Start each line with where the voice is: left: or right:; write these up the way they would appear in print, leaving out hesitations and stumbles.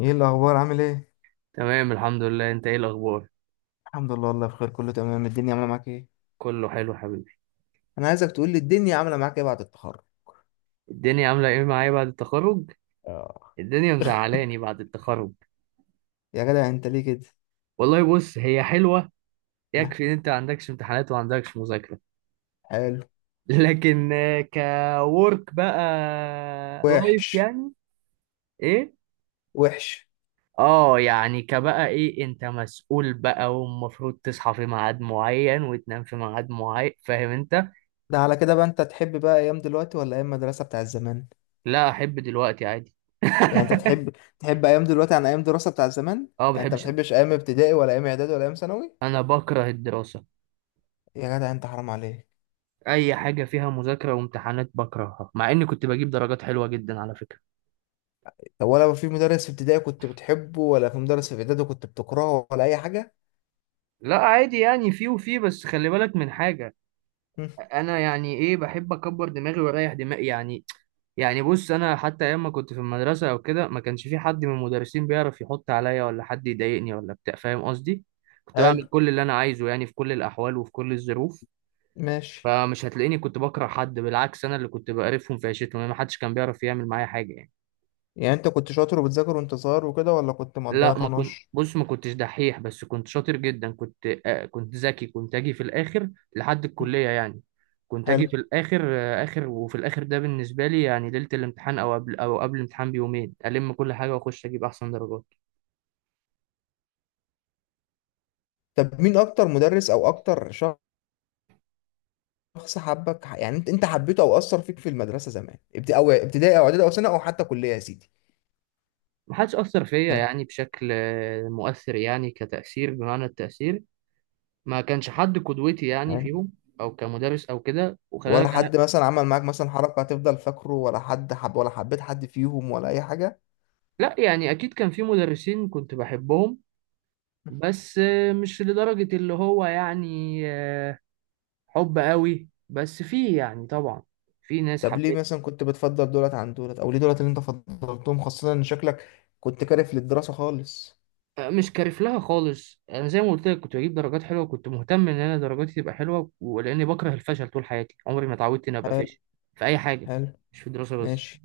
left: ايه الاخبار؟ عامل ايه؟
right: تمام، الحمد لله. انت ايه الاخبار؟
left: الحمد لله، والله بخير، كله تمام. الدنيا عامله معاك ايه؟
right: كله حلو حبيبي.
left: انا عايزك تقول لي الدنيا عامله معاك ايه بعد التخرج.
right: الدنيا عامله ايه معايا بعد التخرج؟
left: آه.
right: الدنيا مزعلاني بعد التخرج.
left: يا جدع انت ليه كده؟
right: والله بص، هي حلوه.
left: ها.
right: يكفي ان انت ما عندكش امتحانات وما عندكش مذاكره.
left: حلو.
right: لكن كورك بقى. لايف
left: وحش.
right: يعني. ايه.
left: وحش.
right: اه يعني كبقى ايه، انت مسؤول بقى ومفروض تصحى في ميعاد معين وتنام في ميعاد معين، فاهم انت.
left: ده على كده بقى، انت تحب بقى ايام دلوقتي ولا ايام مدرسه بتاع زمان؟
right: لا، احب دلوقتي عادي.
left: يعني انت تحب، تحب ايام دلوقتي عن ايام دراسه بتاع زمان؟
right: اه،
left: يعني انت ما
right: بحبش.
left: بتحبش ايام ابتدائي ولا ايام اعدادي ولا ايام ثانوي؟
right: انا بكره الدراسه.
left: يا جدع انت حرام عليك.
right: اي حاجه فيها مذاكره وامتحانات بكرهها، مع اني كنت بجيب درجات حلوه جدا على فكره.
left: طب ولا في مدرس في ابتدائي كنت بتحبه ولا في مدرس في اعدادي كنت بتكرهه ولا اي حاجه؟
right: لا عادي، يعني في وفي، بس خلي بالك من حاجه.
left: هم،
right: انا يعني ايه، بحب اكبر دماغي واريح دماغي يعني. يعني بص، انا حتى ايام ما كنت في المدرسه او كده، ما كانش في حد من المدرسين بيعرف يحط عليا ولا حد يضايقني ولا بتاع، فاهم قصدي. كنت
left: حلو.
right: بعمل كل اللي انا عايزه يعني، في كل الاحوال وفي كل الظروف.
left: ماشي.
right: فمش هتلاقيني كنت بكره حد، بالعكس، انا اللي كنت بقرفهم في عيشتهم يعني، ما حدش كان بيعرف يعمل معايا حاجه يعني.
left: يعني انت كنت شاطر وبتذاكر وانت صغير وكده ولا كنت مقضيها
right: لا ما كنت،
left: طناش؟
right: بص، ما كنتش دحيح، بس كنت شاطر جدا، كنت ذكي. كنت اجي في الاخر لحد الكلية يعني. كنت اجي
left: حلو.
right: في الاخر، آه اخر وفي الاخر ده بالنسبة لي يعني، ليلة الامتحان او قبل الامتحان بيومين الم كل حاجة واخش اجيب احسن درجات.
left: طب مين اكتر مدرس او اكتر شخص حبك، يعني انت حبيته او اثر فيك في المدرسه زمان، او ابتدائي او اعدادي او ثانوي او حتى كليه يا سيدي؟
right: ما حدش اثر فيا
left: ها.
right: يعني بشكل مؤثر، يعني كتأثير بمعنى التأثير. ما كانش حد قدوتي يعني
left: يعني
right: فيهم، او كمدرس او كده، وخلي
left: ولا
right: بالك انا.
left: حد مثلا عمل معاك مثلا حركه هتفضل فاكره، ولا حد حب ولا حبيت حد فيهم ولا اي حاجه؟
right: لا يعني، اكيد كان في مدرسين كنت بحبهم، بس مش لدرجة اللي هو يعني, حب قوي، بس فيه يعني طبعا، في ناس
left: طب ليه
right: حبيت.
left: مثلا كنت بتفضل دولت عن دولت، او ليه دولت اللي انت فضلتهم خاصه ان شكلك كنت كارف للدراسه خالص؟
right: آه، مش كارف لها خالص. انا زي ما قلت لك، كنت بجيب درجات حلوة، كنت مهتم ان انا درجاتي تبقى حلوة، ولاني بكره الفشل. طول حياتي عمري ما اتعودت اني ابقى
left: حلو.
right: فاشل في اي حاجة،
left: حلو.
right: مش في الدراسة بس.
left: ماشي.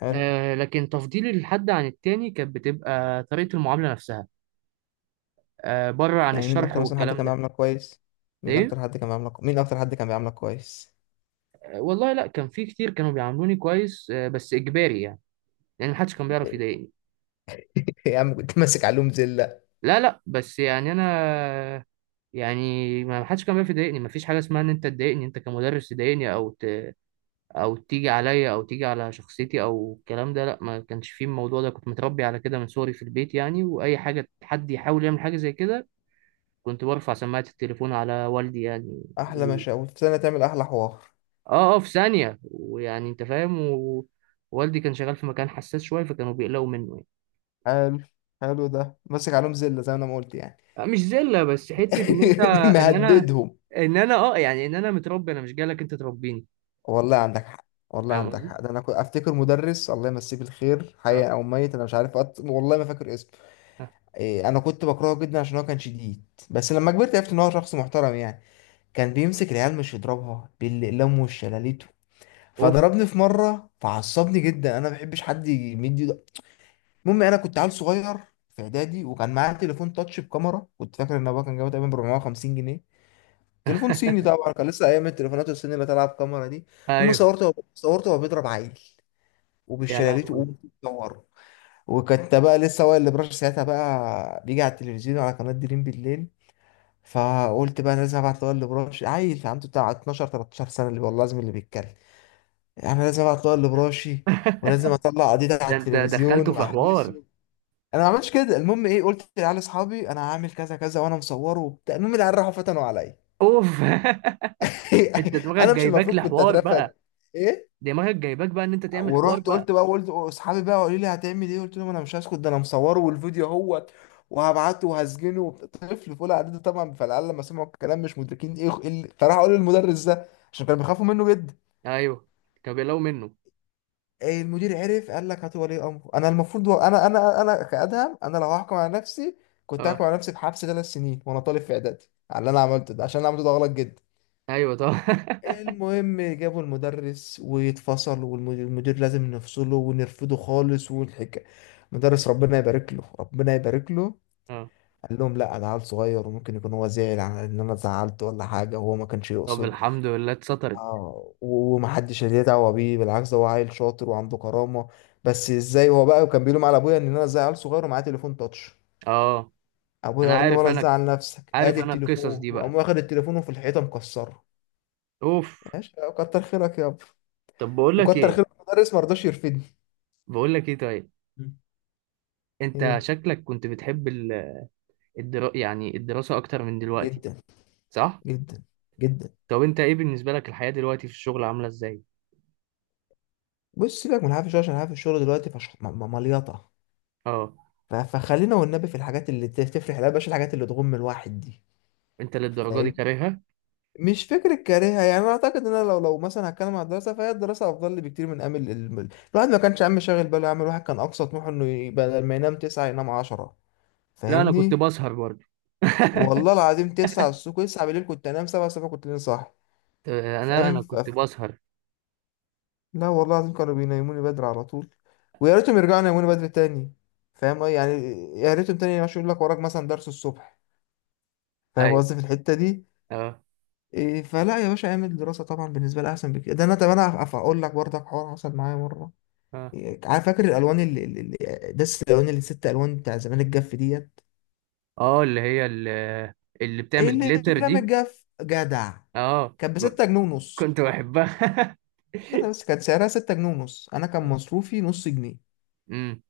left: حلو.
right: آه، لكن تفضيلي للحد عن التاني كانت بتبقى طريقة المعاملة نفسها، آه، بره عن
left: يعني مين
right: الشرح
left: اكتر مثلا حد
right: والكلام
left: كان
right: ده.
left: بيعاملك كويس؟ مين
right: ايه.
left: اكتر حد كان بيعاملك؟ مين اكتر حد كان بيعاملك كويس؟
right: آه، والله لا، كان في كتير كانوا بيعاملوني كويس، بس اجباري يعني، لان محدش كان بيعرف يضايقني.
left: يا عم كنت ماسك علوم زله.
right: لا، لا، بس يعني انا، يعني ما حدش كان بيعرف يضايقني. ما فيش حاجه اسمها ان انت تضايقني، انت كمدرس تضايقني او تيجي عليا او تيجي على شخصيتي او الكلام ده، لا، ما كانش فيه الموضوع ده. كنت متربي على كده من صغري في البيت يعني، واي حاجه حد يحاول يعمل حاجه زي كده، كنت برفع سماعه التليفون على والدي يعني.
left: احلى مشاوي في سنه تعمل احلى حوار.
right: اه، اه، في ثانيه ويعني انت فاهم. والدي كان شغال في مكان حساس شويه، فكانوا بيقلقوا منه.
left: حلو. حلو. ده ماسك علوم زله زي ما انا ما قلت يعني.
right: آه، مش زله، بس حته ان انت، ان انا
left: مهددهم.
right: ان انا متربي، انا مش جالك انت تربيني.
left: والله عندك حق، والله
right: فاهم
left: عندك
right: قصدي؟
left: حق. ده انا كنت افتكر مدرس، الله يمسيه بالخير حي
right: اه.
left: او ميت انا مش عارف، والله ما فاكر اسمه.
right: آه.
left: إيه، انا كنت بكرهه جدا عشان هو كان شديد. بس لما كبرت عرفت ان هو شخص محترم يعني. كان بيمسك العيال مش يضربها باللم والشلاليت.
right: اوف.
left: فضربني في مره فعصبني جدا، انا ما بحبش حد يمد ايده. المهم انا كنت عيل صغير في اعدادي، وكان معايا تليفون تاتش بكاميرا كنت فاكر ان ابويا كان جايبه تقريبا ب 450 جنيه. تليفون صيني طبعا، كان لسه ايام التليفونات الصيني اللي طالعه بكاميرا دي. المهم
right: ايوه.
left: صورته وهو بيضرب عيل
right: يا
left: وبالشلاليت،
right: لهوي.
left: وقوم بيصوره. وكنت بقى لسه هو اللي براش ساعتها بقى بيجي على التلفزيون على قناه دريم بالليل. فقلت بقى أنا لازم ابعت هو اللي براش، عيل عنده بتاع 12 13 سنه اللي والله لازم، اللي بيتكلم انا لازم اطلع اللي براشي، ولازم اطلع قضيتي على
right: ده انت
left: التلفزيون
right: دخلته في حوار.
left: واحبسه. انا ما عملتش كده. المهم ايه، قلت لعيال اصحابي انا هعمل كذا كذا وانا مصوره وبتاع. المهم العيال راحوا فتنوا عليا.
right: اوف. انت دماغك
left: انا مش
right: جايباك
left: المفروض كنت
right: لحوار
left: اترفد.
right: بقى،
left: ايه.
right: دماغك جايباك بقى ان انت تعمل حوار
left: ورحت
right: بقى.
left: قلت بقى، قلت اصحابي بقى، قالوا لي هتعمل ايه؟ قلت لهم انا مش هسكت، ده انا مصوره والفيديو اهوت، وهبعته وهسجنه وبتاع. طفل في اولى اعدادي طبعا. فالعيال لما سمعوا الكلام مش مدركين ايه، فراحوا قالوا للمدرس ده عشان كانوا بيخافوا منه جدا.
right: ايوه، كان بيقلقوا منه.
left: المدير عرف، قال لك هات ولي امره. انا المفروض انا كادهم. انا لو هحكم على نفسي، كنت
right: اه،
left: هحكم على نفسي بحبس ثلاث سنين وانا طالب في اعدادي، على اللي انا عملته ده، عشان انا عملته ده غلط جدا.
right: ايوه طبعا.
left: المهم جابوا المدرس ويتفصل والمدير لازم نفصله ونرفضه خالص والحكاية. المدرس ربنا يبارك له، ربنا يبارك له،
right: اه،
left: قال لهم لا ده عيل صغير وممكن يكون هو زعل على ان انا زعلته ولا حاجه وهو ما كانش
right: طب
left: يقصد.
right: الحمد لله اتسطرت.
left: اه ومحدش ليه دعوه بيه، بالعكس ده هو عيل شاطر وعنده كرامه. بس ازاي هو بقى، وكان بيلوم على ابويا ان انا ازاي عيل صغير ومعاه تليفون تاتش.
right: اه،
left: ابويا
right: انا
left: قال له
right: عارف،
left: ولا
right: انا
left: تزعل نفسك،
right: عارف
left: ادي
right: انا القصص
left: التليفون،
right: دي
left: وقام
right: بقى.
left: واخد التليفون وفي الحيطه مكسره.
right: اوف.
left: ماشي. آه، كتر خيرك يابا.
right: طب، بقول لك
left: وكتر
right: ايه،
left: خيرك المدرس ما رضاش يرفدني.
right: بقول لك ايه طيب.
left: مم.
right: انت
left: ايه.
right: شكلك كنت بتحب يعني الدراسة اكتر من دلوقتي،
left: جدا.
right: صح؟
left: جدا. جدا.
right: طب انت ايه بالنسبة لك الحياة دلوقتي في الشغل، عاملة ازاي؟
left: بص سيبك من الحافي شويه، عشان الحافي الشغل دلوقتي مليطه.
right: اه،
left: فخلينا والنبي في الحاجات اللي تفرح، لا بلاش الحاجات اللي تغم الواحد. دي
right: انت للدرجة دي كارهها؟
left: مش فكرة كارهها يعني، أنا أعتقد إن أنا لو مثلا هتكلم عن الدراسة فهي الدراسة أفضل لي بكتير من أمل الواحد. ما كانش عم شاغل باله يعمل، واحد كان أقصى طموحه إنه يبقى لما ينام تسعة ينام عشرة.
right: لا، انا كنت
left: فاهمني؟
right: بسهر برضه.
left: والله العظيم تسعة الصبح تسعة بالليل كنت أنام، سبعة الصبح كنت لين صاحي.
right: انا
left: فاهم؟
right: انا كنت بسهر.
left: لا والله العظيم كانوا بينيموني بدري على طول، ويا ريتهم يرجعوا ينيموني بدري تاني. فاهم يعني، يا ريتهم تاني مش يقول لك وراك مثلا درس الصبح. فاهم
right: ايوه.
left: قصدي في الحتة دي؟
right: اه،
left: إيه، فلا يا باشا، اعمل دراسة طبعا بالنسبة لي أحسن بكتير. ده أنا طب أنا هقول لك برضك حوار حصل معايا مرة.
right: اه،
left: إيه، عارف فاكر الألوان دس الألوان اللي ست ألوان بتاع زمان، الجاف ديت؟
right: اه، اللي هي، اللي, اللي
left: إيه،
right: بتعمل
left: اللي
right: جليتر
left: رمى
right: دي.
left: الجاف جدع.
right: اه،
left: كان بستة جنيه ونص.
right: كنت بحبها.
left: استنى بس، كان سعرها ستة جنيه ونص، أنا كان مصروفي نص جنيه.
right: امم.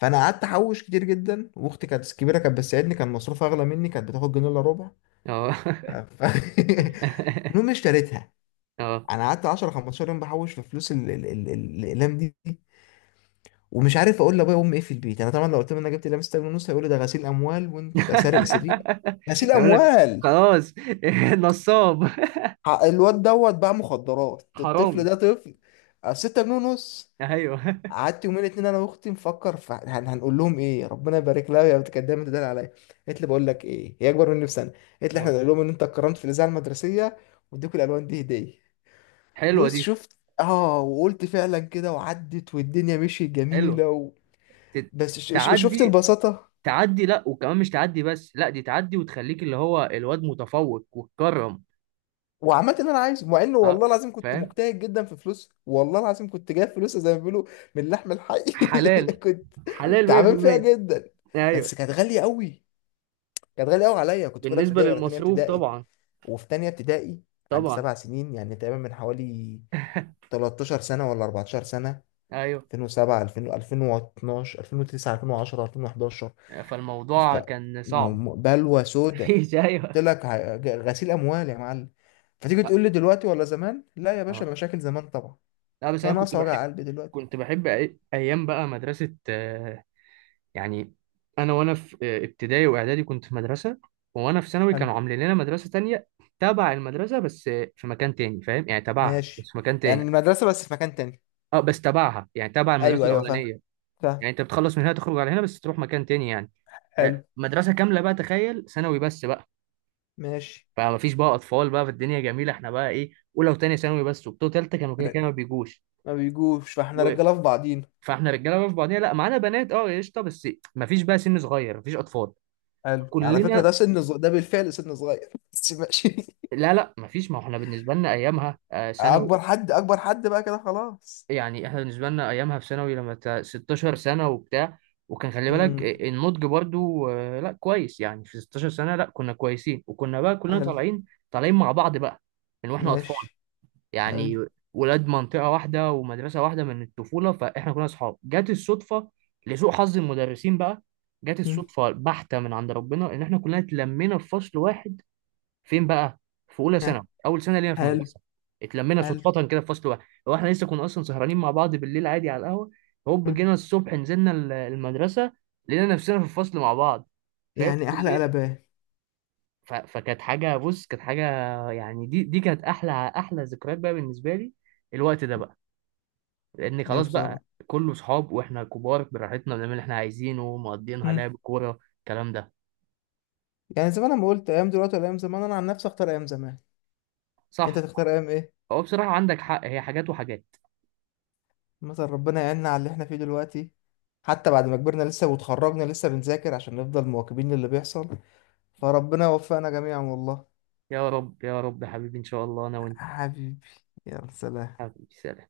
left: فأنا قعدت أحوش كتير جدا، وأختي كانت كبيرة كانت بتساعدني، كان مصروفها أغلى مني، كانت بتاخد جنيه إلا ربع.
right: اه.
left: ف... ف- المهم اشتريتها.
right: اه.
left: انا قعدت 10 15 يوم بحوش في فلوس الاقلام دي، ومش عارف اقول لابويا وامي ايه في البيت. انا طبعا لو قلت لهم انا جبت لمسة جنيه ونص هيقولوا ده غسيل اموال وانت سارق سرير. غسيل
right: يقول لك
left: اموال.
right: خلاص. نصاب.
left: الواد دوت باع مخدرات، الطفل
right: حرامي.
left: ده طفل. آه، ستة جنيه ونص.
right: ايوه.
left: قعدت يومين اتنين انا واختي نفكر في هنقول لهم ايه. ربنا يبارك لها يا بنت، كانت دايما تدل عليا. قالت لي بقول لك ايه، هي اكبر مني بسنه، قالت لي احنا
right: اه.
left: نقول لهم ان انت اتكرمت في الاذاعه المدرسيه، واديكوا الالوان دي هديه.
right: حلوه
left: بص
right: دي.
left: شفت، اه، وقلت فعلا كده، وعدت والدنيا مشيت
right: حلوه
left: جميله
right: ت-
left: بس شفت
right: تعدي.
left: البساطه.
right: تعدي، لا وكمان مش تعدي بس، لا دي تعدي وتخليك اللي هو الواد متفوق وتكرم.
left: وعملت اللي انا عايزه، مع انه
right: اه،
left: والله العظيم كنت
right: فاهم.
left: مجتهد جدا في فلوس، والله العظيم كنت جايب فلوس زي ما بيقولوا من اللحم الحي.
right: حلال.
left: كنت
right: حلال
left: تعبان فيها
right: 100%.
left: جدا،
right: ايوه.
left: بس كانت غاليه قوي. كانت غاليه قوي عليا، كنت في اولى
right: بالنسبه
left: ابتدائي ولا تانية
right: للمصروف
left: ابتدائي.
right: طبعا.
left: وفي تانية ابتدائي عندي
right: طبعا.
left: سبع سنين يعني تقريبا، من حوالي 13 سنة ولا 14 سنة.
right: ايوه.
left: 2007، 2000، 2012، 2009، 2010، 2011. ف
right: فالموضوع
left: م-
right: كان صعب.
left: بلوى سودة،
right: مفيش، ايوه.
left: قلت لك غسيل اموال يا معلم. فتيجي
right: لا.
left: تقول لي دلوقتي ولا زمان؟ لا يا باشا،
right: آه.
left: مشاكل زمان طبعا.
right: لا بس
left: هي
right: انا كنت
left: ناقصه
right: بحب،
left: وجع قلبي دلوقتي؟
right: كنت بحب ايام بقى مدرسه. يعني، انا وانا في ابتدائي واعدادي كنت في مدرسه، وانا في ثانوي
left: حلو.
right: كانوا عاملين لنا مدرسه تانية، تبع المدرسه بس في مكان تاني، فاهم يعني، تبعها بس
left: ماشي.
right: في مكان
left: يعني
right: تاني.
left: المدرسه بس في مكان تاني.
right: اه، بس تبعها، يعني تبع المدرسه
left: ايوه ايوه، فاهم.
right: الاولانيه.
left: فاهم.
right: يعني انت بتخلص من هنا، تخرج على هنا بس تروح مكان تاني يعني. آه،
left: حلو.
right: مدرسه كامله بقى، تخيل، ثانوي بس بقى.
left: ماشي.
right: فما فيش بقى اطفال بقى، في الدنيا جميله، احنا بقى ايه، اولى وثانيه ثانوي بس، وبتوع ثالثه كانوا كده
left: ر-
right: كده ما بيجوش
left: ما بيجوش، فاحنا
right: و...
left: رجاله في بعضينا.
right: فاحنا رجاله بقى في بعضينا، لا معانا بنات، اه قشطه، بس ما فيش بقى سن صغير، ما فيش اطفال،
left: حلو. على فكره ده
right: كلنا.
left: سن صغير، ده بالفعل سن صغير. بس ماشي.
right: لا، لا، مفيش، ما هو احنا بالنسبة لنا أيامها ثانوي.
left: اكبر حد، اكبر حد بقى كده خلاص.
right: يعني احنا بالنسبة لنا أيامها في ثانوي، لما 16 سنة وبتاع، وكان خلي بالك
left: امم.
right: النضج برضو، لا كويس يعني، في 16 سنة، لا كنا كويسين، وكنا بقى كلنا
left: حلو.
right: طالعين، طالعين مع بعض بقى من واحنا أطفال
left: ماشي. حلو.
right: يعني، ولاد منطقة واحدة ومدرسة واحدة من الطفولة، فاحنا كنا أصحاب. جت الصدفة، لسوء حظ المدرسين بقى، جت
left: مم.
right: الصدفة بحتة من عند ربنا إن احنا كلنا اتلمينا في فصل واحد. فين بقى؟ في اولى
left: ها.
right: ثانوي، اول سنه لينا في
left: حلو.
right: المدرسه، اتلمينا
left: حلو.
right: صدفه كده في فصل واحد. هو احنا لسه كنا اصلا سهرانين مع بعض بالليل عادي على القهوه، هوب
left: مم.
right: جينا الصبح نزلنا المدرسه، لقينا نفسنا في الفصل مع بعض، فاهم،
left: يعني احلى
right: كلنا.
left: قلبان.
right: فكانت حاجه، بص، كانت حاجه، يعني دي كانت احلى، احلى ذكريات بقى بالنسبه لي، الوقت ده بقى، لان
left: يا
right: خلاص
left: بصراحه،
right: بقى كله صحاب، واحنا كبار براحتنا بنعمل اللي احنا عايزينه، مقضيينها لعب كوره الكلام ده.
left: يعني زي ما انا ما قلت، ايام دلوقتي ولا ايام زمان، انا عن نفسي اختار ايام زمان. انت
right: صح.
left: تختار ايام ايه؟
right: هو بصراحه عندك حق، هي حاجات وحاجات.
left: مثلا ربنا يعيننا على اللي احنا فيه دلوقتي. حتى بعد ما كبرنا لسه، وتخرجنا لسه بنذاكر عشان نفضل مواكبين للي بيحصل. فربنا يوفقنا جميعا والله.
right: يا رب، يا رب، يا حبيبي، ان شاء الله انا وانت.
left: حبيبي. يا سلام.
right: حبيبي، سلام.